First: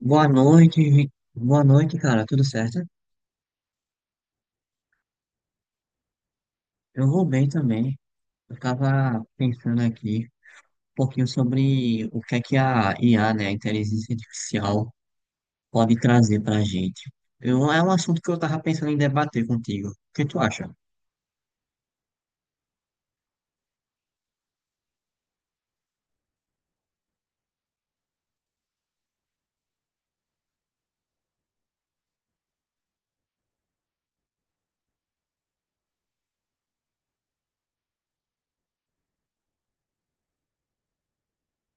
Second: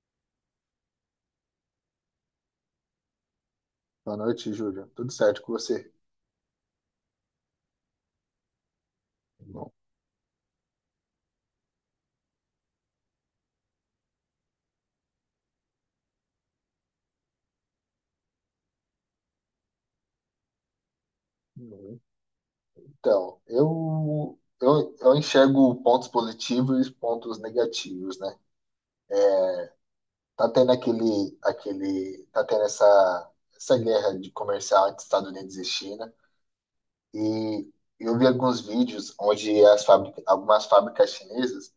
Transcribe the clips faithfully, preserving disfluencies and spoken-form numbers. Boa noite, Vi- boa noite, cara. Tudo certo? Boa noite, Júlio. Tudo certo com você? Eu vou bem também. Eu tava Bom. pensando aqui um pouquinho sobre o que é que a I A, né, a né, inteligência artificial, pode trazer pra gente. Eu, é um assunto que eu tava pensando em debater contigo. O que tu acha? Uhum. Então, eu, eu, eu enxergo pontos positivos e pontos negativos, né? Tá tendo aquele, aquele, tá tendo essa, essa guerra de comercial entre Estados Unidos e China. E eu vi alguns vídeos onde as fábrica, algumas fábricas chinesas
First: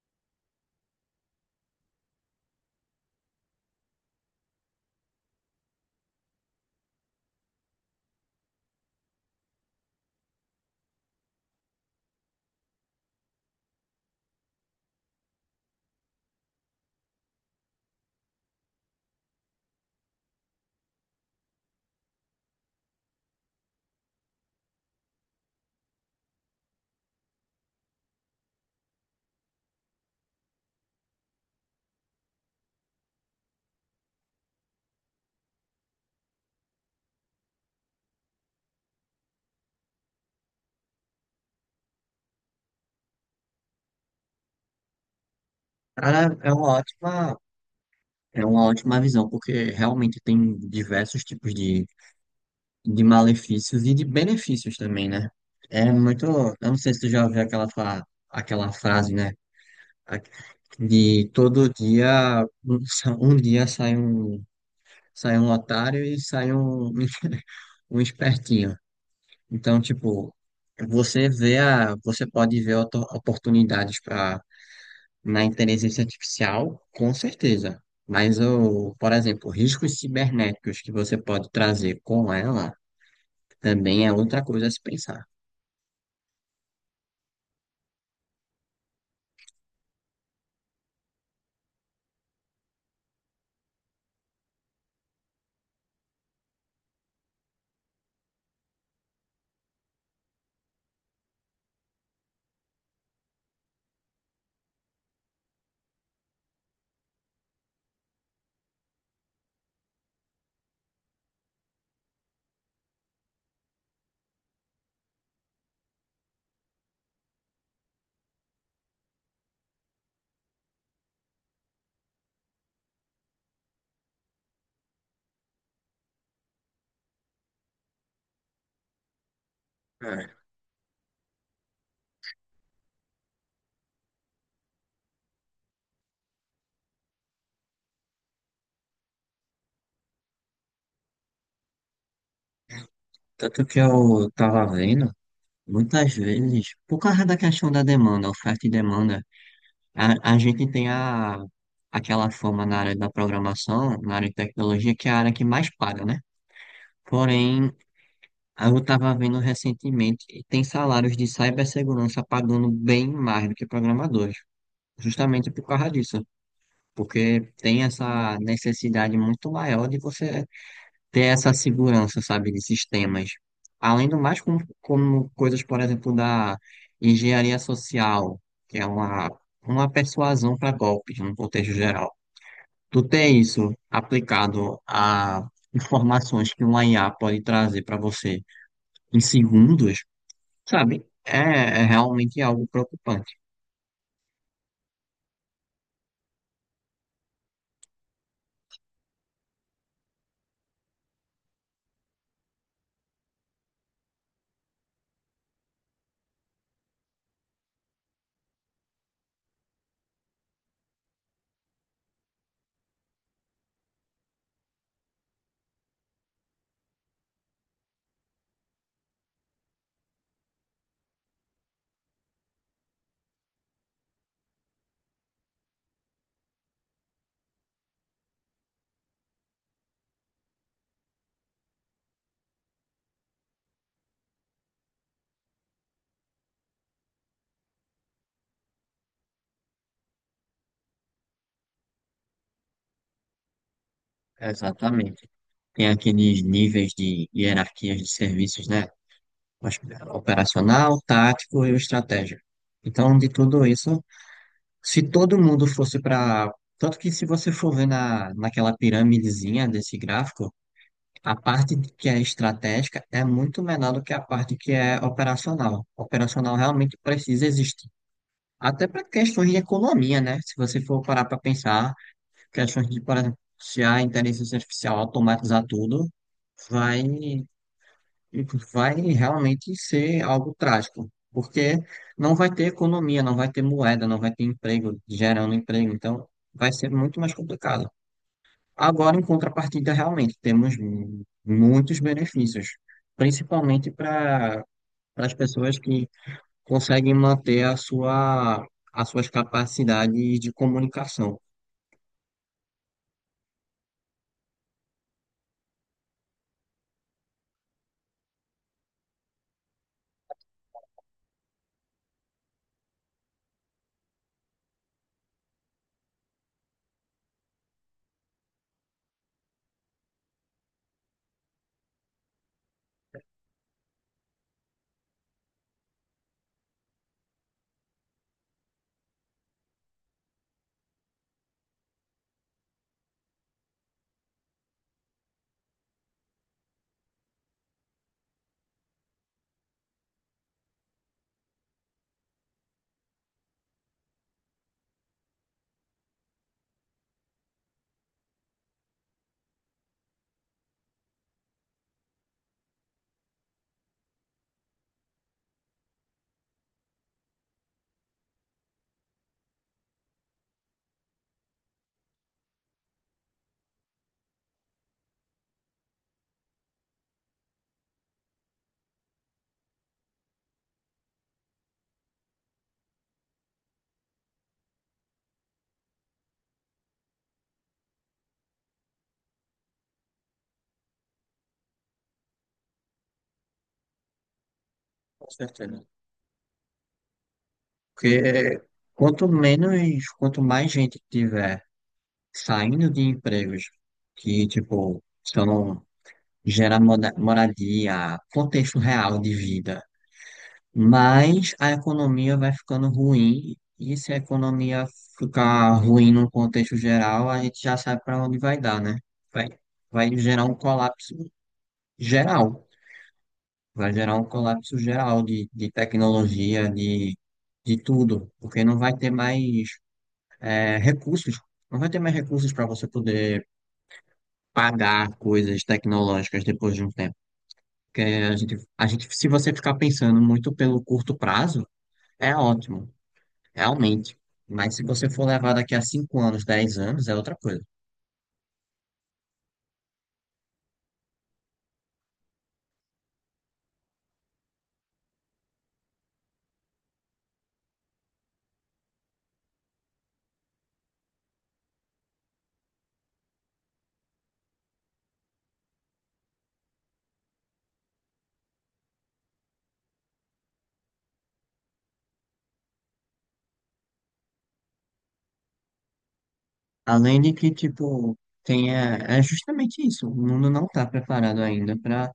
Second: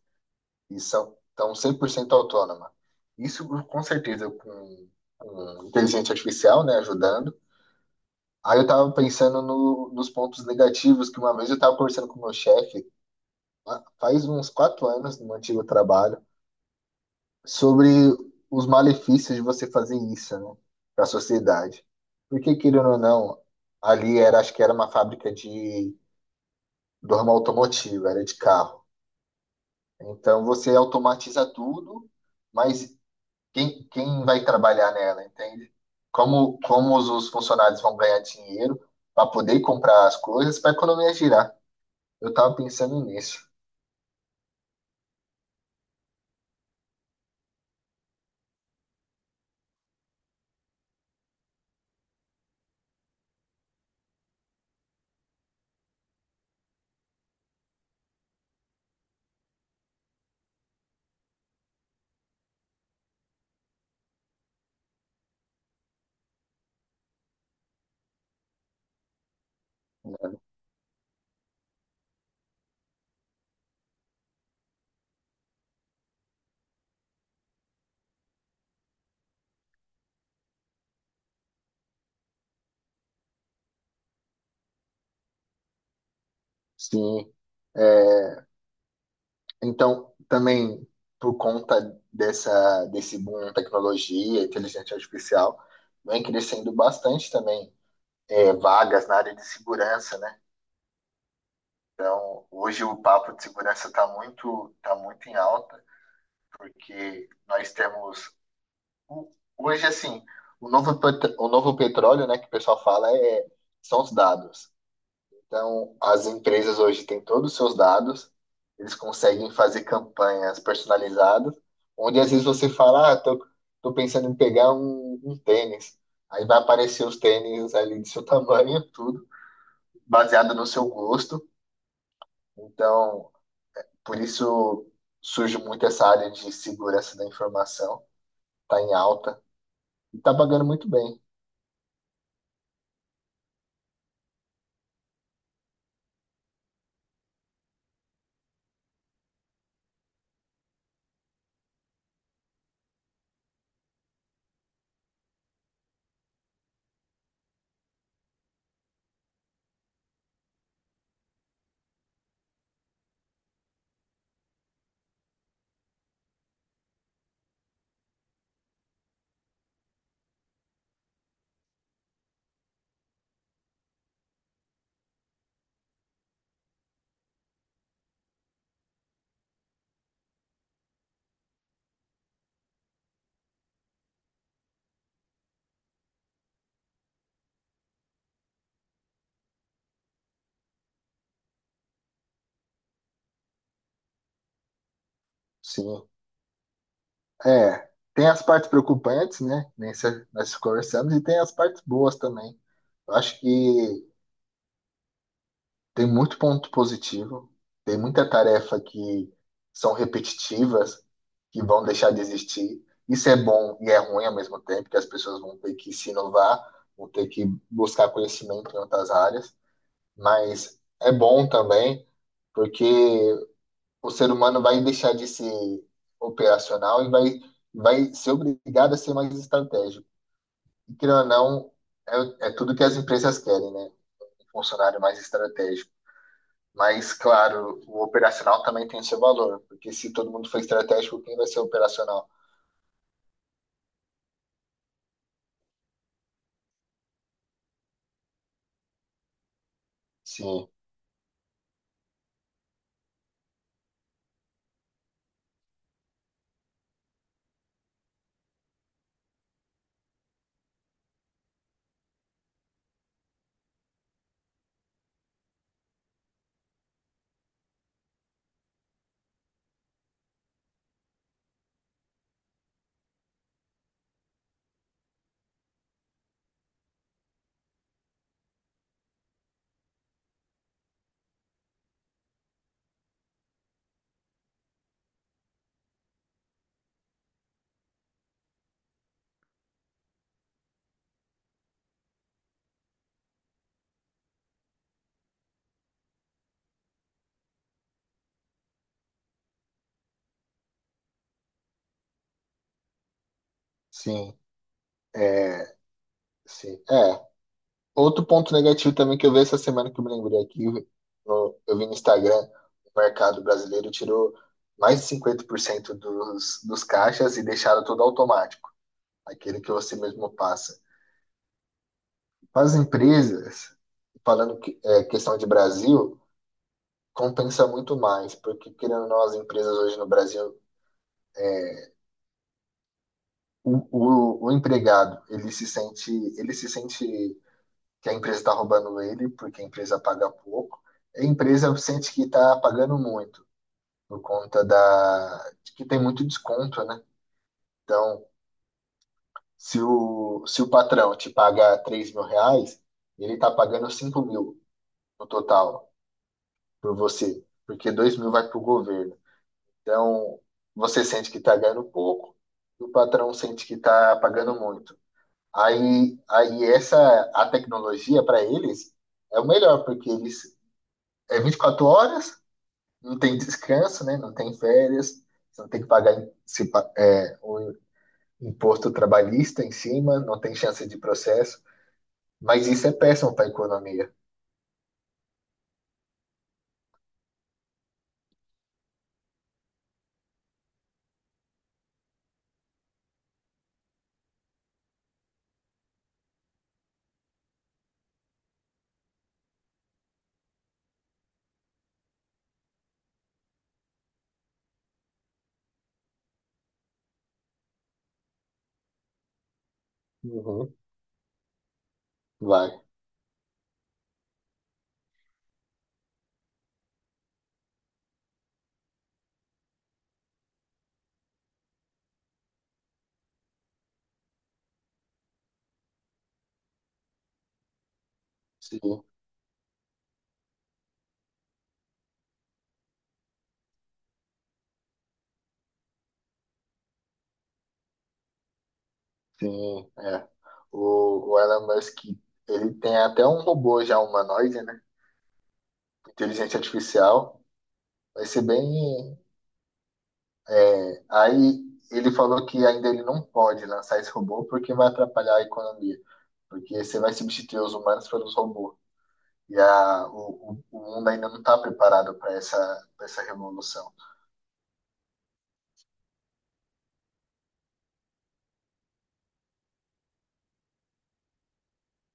e são, estão cem por cento autônomas. Isso, com certeza, com, com inteligência artificial, né, ajudando. Aí eu tava pensando no- nos pontos negativos, que uma vez eu tava conversando com o meu chefe, ah, faz uns quatro anos no meu antigo trabalho, sobre os malefícios de você fazer isso, né, para a sociedade. Porque, querendo ou não, ali era, acho que era uma fábrica de dorma automotiva, era de carro. Então você automatiza tudo, mas quem, quem vai trabalhar nela, entende? Como, como os os funcionários vão ganhar dinheiro para poder comprar as coisas, para a economia girar. Eu estava pensando nisso, Cara, é uma ótima, é uma ótima visão, porque realmente tem diversos tipos de, de malefícios e de benefícios também, né? É muito. Eu não sei se tu já ouviu aquela, fa- aquela frase, né? Aqui- De todo dia, um, sa- um dia sai um, sai um otário e sai um, um espertinho. Então, né? tipo, você vê a, você pode ver oto- oportunidades para na inteligência artificial, com certeza. Mas o, por exemplo, riscos cibernéticos que você pode trazer com ela também é outra coisa a se pensar. Sim. É, então, também por conta dessa, desse boom em tecnologia, inteligência artificial, vem crescendo bastante também é, vagas na área de segurança, né? Então, hoje o papo de segurança está muito, tá muito em alta, porque nós temos, o- hoje assim, o novo, pet- o novo petróleo, né, que o pessoal fala, é, são os dados. Então, as empresas hoje têm todos os seus dados, eles conseguem fazer campanhas personalizadas, onde às vezes você fala, ah, tô, tô pensando em pegar um, um tênis. Aí vai aparecer os tênis ali do seu tamanho, tudo, É. baseado no seu gosto. Então, por isso surge muito essa área de segurança da informação, tá em alta e tá pagando muito bem. Tanto que eu tava vendo, muitas vezes, por causa da questão da demanda, oferta e demanda, A, a gente tem a, aquela fama na área da programação, na área de tecnologia, que é a área que mais paga, né? Porém, eu estava vendo recentemente que tem salários de cibersegurança pagando bem mais do que programadores, justamente por causa disso, porque tem essa necessidade muito maior de você ter essa segurança, sabe, de sistemas. Além do mais, como, como coisas, por exemplo, da engenharia social, que é uma, uma persuasão para golpes, num contexto geral. Tu tem isso aplicado a informações que uma I A pode trazer para você em segundos, sabe? É, é realmente algo preocupante. Sim. É, tem as partes preocupantes, né? Nem se- nós conversamos, e tem as partes boas também. Eu acho que tem muito ponto positivo, tem muita tarefa que são repetitivas, que vão deixar de existir. Isso é bom e é ruim ao mesmo tempo, que as pessoas vão ter que se inovar, vão ter que buscar conhecimento em outras áreas, mas é bom também, porque o ser humano vai deixar de ser operacional e vai, vai ser obrigado a ser mais estratégico. E querendo ou não, é, é tudo que as empresas querem, né? Um funcionário mais estratégico. Mas, claro, o operacional também tem seu valor, porque se todo mundo for estratégico, quem vai ser operacional? Exatamente. Tem aqueles níveis de hierarquias de serviços, né? Mas, Sim, operacional, tático e o estratégico. Então, de tudo isso, se todo mundo fosse para. Tanto que se você for ver na, naquela pirâmidezinha desse gráfico, a parte de- que é estratégica é muito menor do que a parte que é operacional. Operacional realmente precisa existir. Até para questões de economia, né? Se você for parar para pensar, questões de, por exemplo, se a inteligência artificial automatizar tudo, vai, vai realmente ser algo trágico. Porque não vai ter economia, não vai ter moeda, não vai ter emprego, gerando emprego. Então, vai ser muito mais complicado. Agora, em contrapartida, realmente temos mu- muitos benefícios, principalmente para as pessoas que conseguem manter a sua, as suas capacidades de comunicação. sim, é, sim, é. Outro ponto negativo também que eu vi essa semana que eu me lembrei aqui, no- eu vi no Instagram, o mercado brasileiro tirou mais de cinquenta por cento dos, dos caixas e deixaram tudo automático, aquele que você mesmo passa. As empresas, falando que, é, questão de Brasil, compensa muito mais, porque querendo ou não, as empresas hoje no Brasil, o, o, o empregado, ele se sente, ele se sente que a empresa está roubando ele, porque a empresa paga pouco, a empresa sente que está pagando muito, por conta da, de que tem muito desconto, né? Então, se o, se o patrão te paga três mil reais, ele está pagando cinco mil no total por você, porque dois mil vai para o governo. Então, você sente que está ganhando pouco e o patrão sente que está pagando muito. Aí, aí essa a tecnologia para eles é o melhor, porque eles é vinte e quatro horas, não tem descanso, né? Não tem férias, você não tem que pagar se pa- é, o imposto trabalhista em cima, não tem chance de processo. Mas isso é péssimo para a economia. Com certeza. Porque quanto menos, quanto mais gente tiver saindo de empregos que, tipo, só não gera moda- moradia, contexto real de vida, mas a economia vai ficando ruim, e se a economia ficar ruim num contexto geral, a gente já sabe para onde vai dar, né? Vai, vai gerar um Uhum. colapso geral, Vai, vai gerar um colapso geral de, de tecnologia, de, de tudo, porque não vai ter mais é, recursos, não vai ter mais recursos para você poder pagar coisas tecnológicas depois de um tempo. Porque a gente, a sim, gente, se você ficar pensando muito pelo curto prazo, é ótimo. Realmente. Mas se você for levar daqui a cinco anos, dez anos, é outra coisa. sim, é. O, o Elon Musk, ele tem até um robô já humanoide, né? Inteligência artificial. Vai ser bem. Aí ele falou que ainda ele não pode lançar esse robô porque vai atrapalhar a economia, porque você vai substituir os humanos pelos robôs. E a, o, o mundo ainda não está preparado para essa, pra essa revolução. Além de que, tipo, tem, é, é justamente isso. O mundo não está preparado ainda para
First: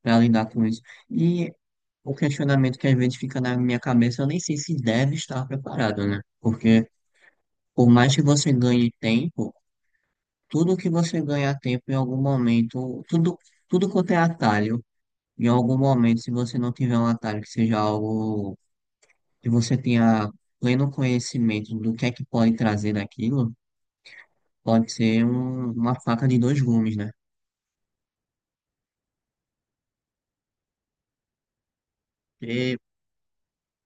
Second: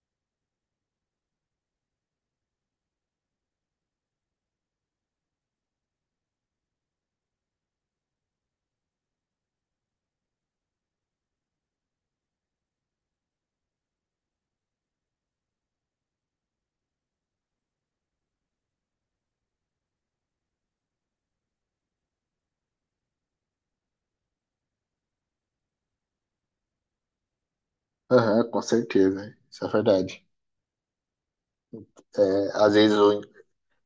para lidar com isso. E o questionamento que às vezes fica na minha cabeça, eu nem sei se deve estar preparado, né? Porque por mais que você ganhe tempo, tudo que você ganhar tempo em algum momento, tudo, tudo quanto é atalho, em algum momento, se você não tiver um atalho que seja algo que você tenha pleno conhecimento do que é que pode trazer daquilo, pode ser um- uma faca de dois gumes, né? Aham, com certeza. Isso é verdade. É, às E- vezes o-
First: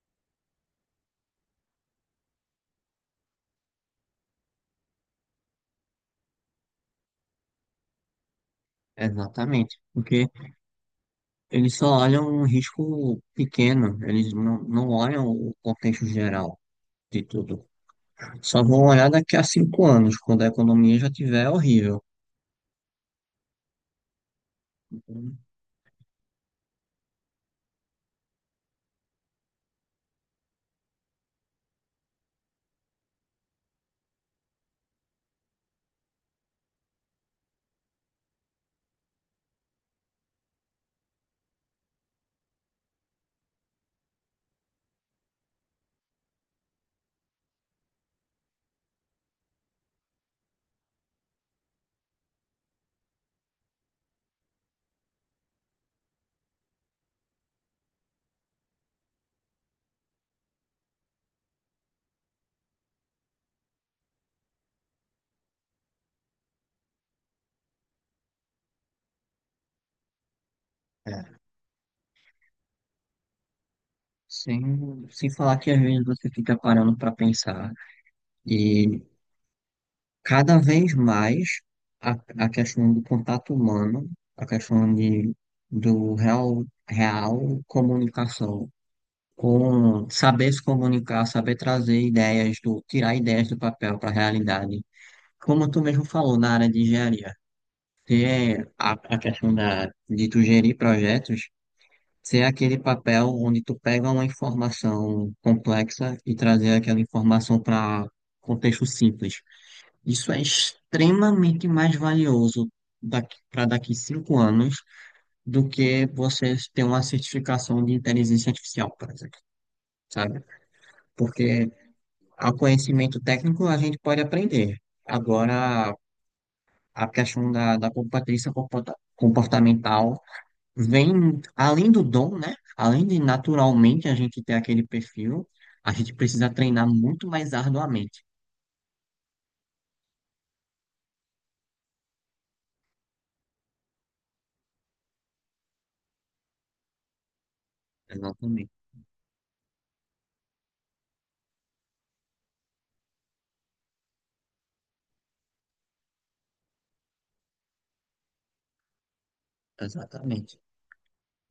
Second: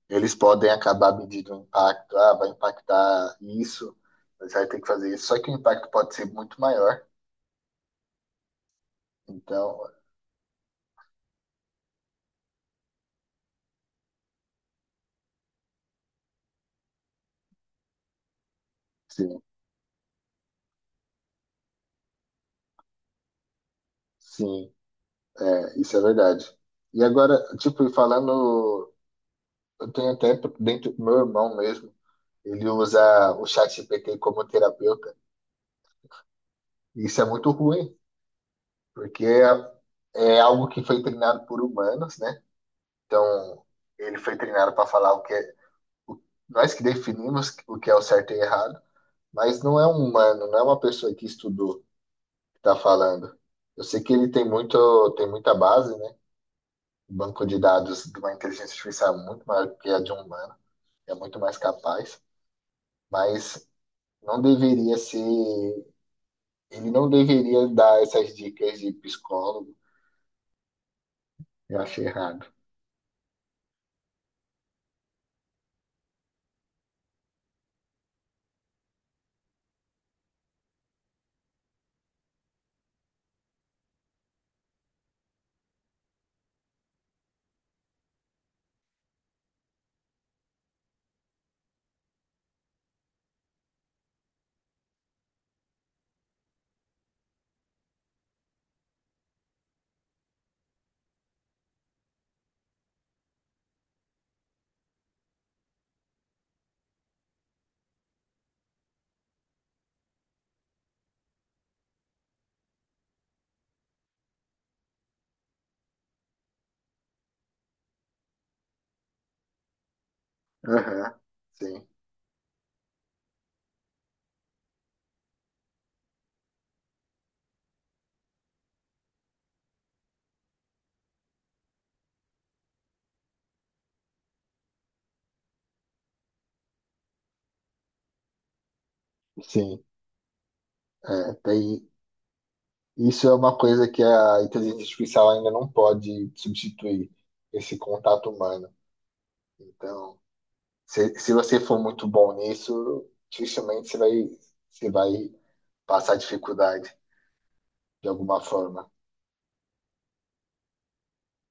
eles podem acabar medindo o impacto. Ah, vai impactar isso, você vai ter que fazer isso. Só que o impacto pode ser muito maior. exatamente. Então, Porque eles só olham um risco pequeno, eles não, não olham o contexto geral de tudo. Só vão olhar daqui sim, a cinco anos, quando a economia já tiver horrível. sim. É, isso é verdade. E agora, tipo, falando, eu tenho até dentro do meu irmão mesmo, ele usa o chat G P T como terapeuta. E isso é muito ruim, porque é, é algo que foi treinado por humanos, né? Então, ele foi treinado para falar o que é, o- nós que definimos o que é o certo e errado, mas não é um humano, não é uma pessoa que estudou que está falando. Eu sei que ele tem muito, tem muita base, né? O banco de dados de uma inteligência artificial é muito maior que a de um humano. É muito mais capaz, mas não deveria ser, ele não deveria dar essas dicas de psicólogo. É, Eu achei errado. sem, sem falar que às vezes você fica parando para pensar. E cada vez mais a, a questão do contato humano, a questão de, do real, real comunicação, com saber se comunicar, saber trazer ideias, do, tirar ideias do papel para a realidade. Como tu mesmo falou na área de engenharia, ter a, a questão da, de tu gerir projetos, ser aquele papel onde tu pega uma informação complexa e trazer aquela informação para contexto simples, isso é extremamente mais valioso para daqui cinco anos do que você ter uma certificação de inteligência artificial, por exemplo, sabe? Aham, Porque sim, o conhecimento técnico a gente pode aprender. Agora, a questão da, da competência comporta- comportamental vem além do dom, né? Além de naturalmente a gente ter aquele perfil, a gente precisa treinar muito mais arduamente. sim. É, tem, isso é uma coisa que a inteligência artificial ainda não pode substituir, esse contato Exatamente. humano. Então, se, se você for muito bom nisso, dificilmente você vai, você vai passar dificuldade de alguma forma. Exatamente.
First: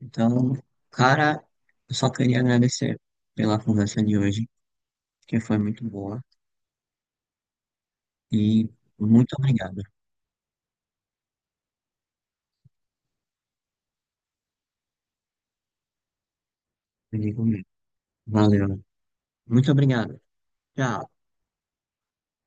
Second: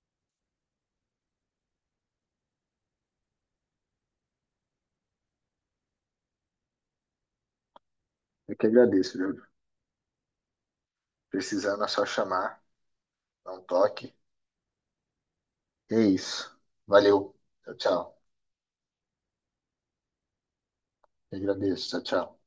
Então, cara, eu só queria agradecer pela conversa de hoje, que foi muito boa. Eu que E agradeço, viu? muito obrigado. Precisando é só chamar, dá um toque. É isso. Eu Valeu. digo mesmo. Tchau, tchau. Valeu. Muito obrigado. Tchau. Eu agradeço. Tchau, tchau.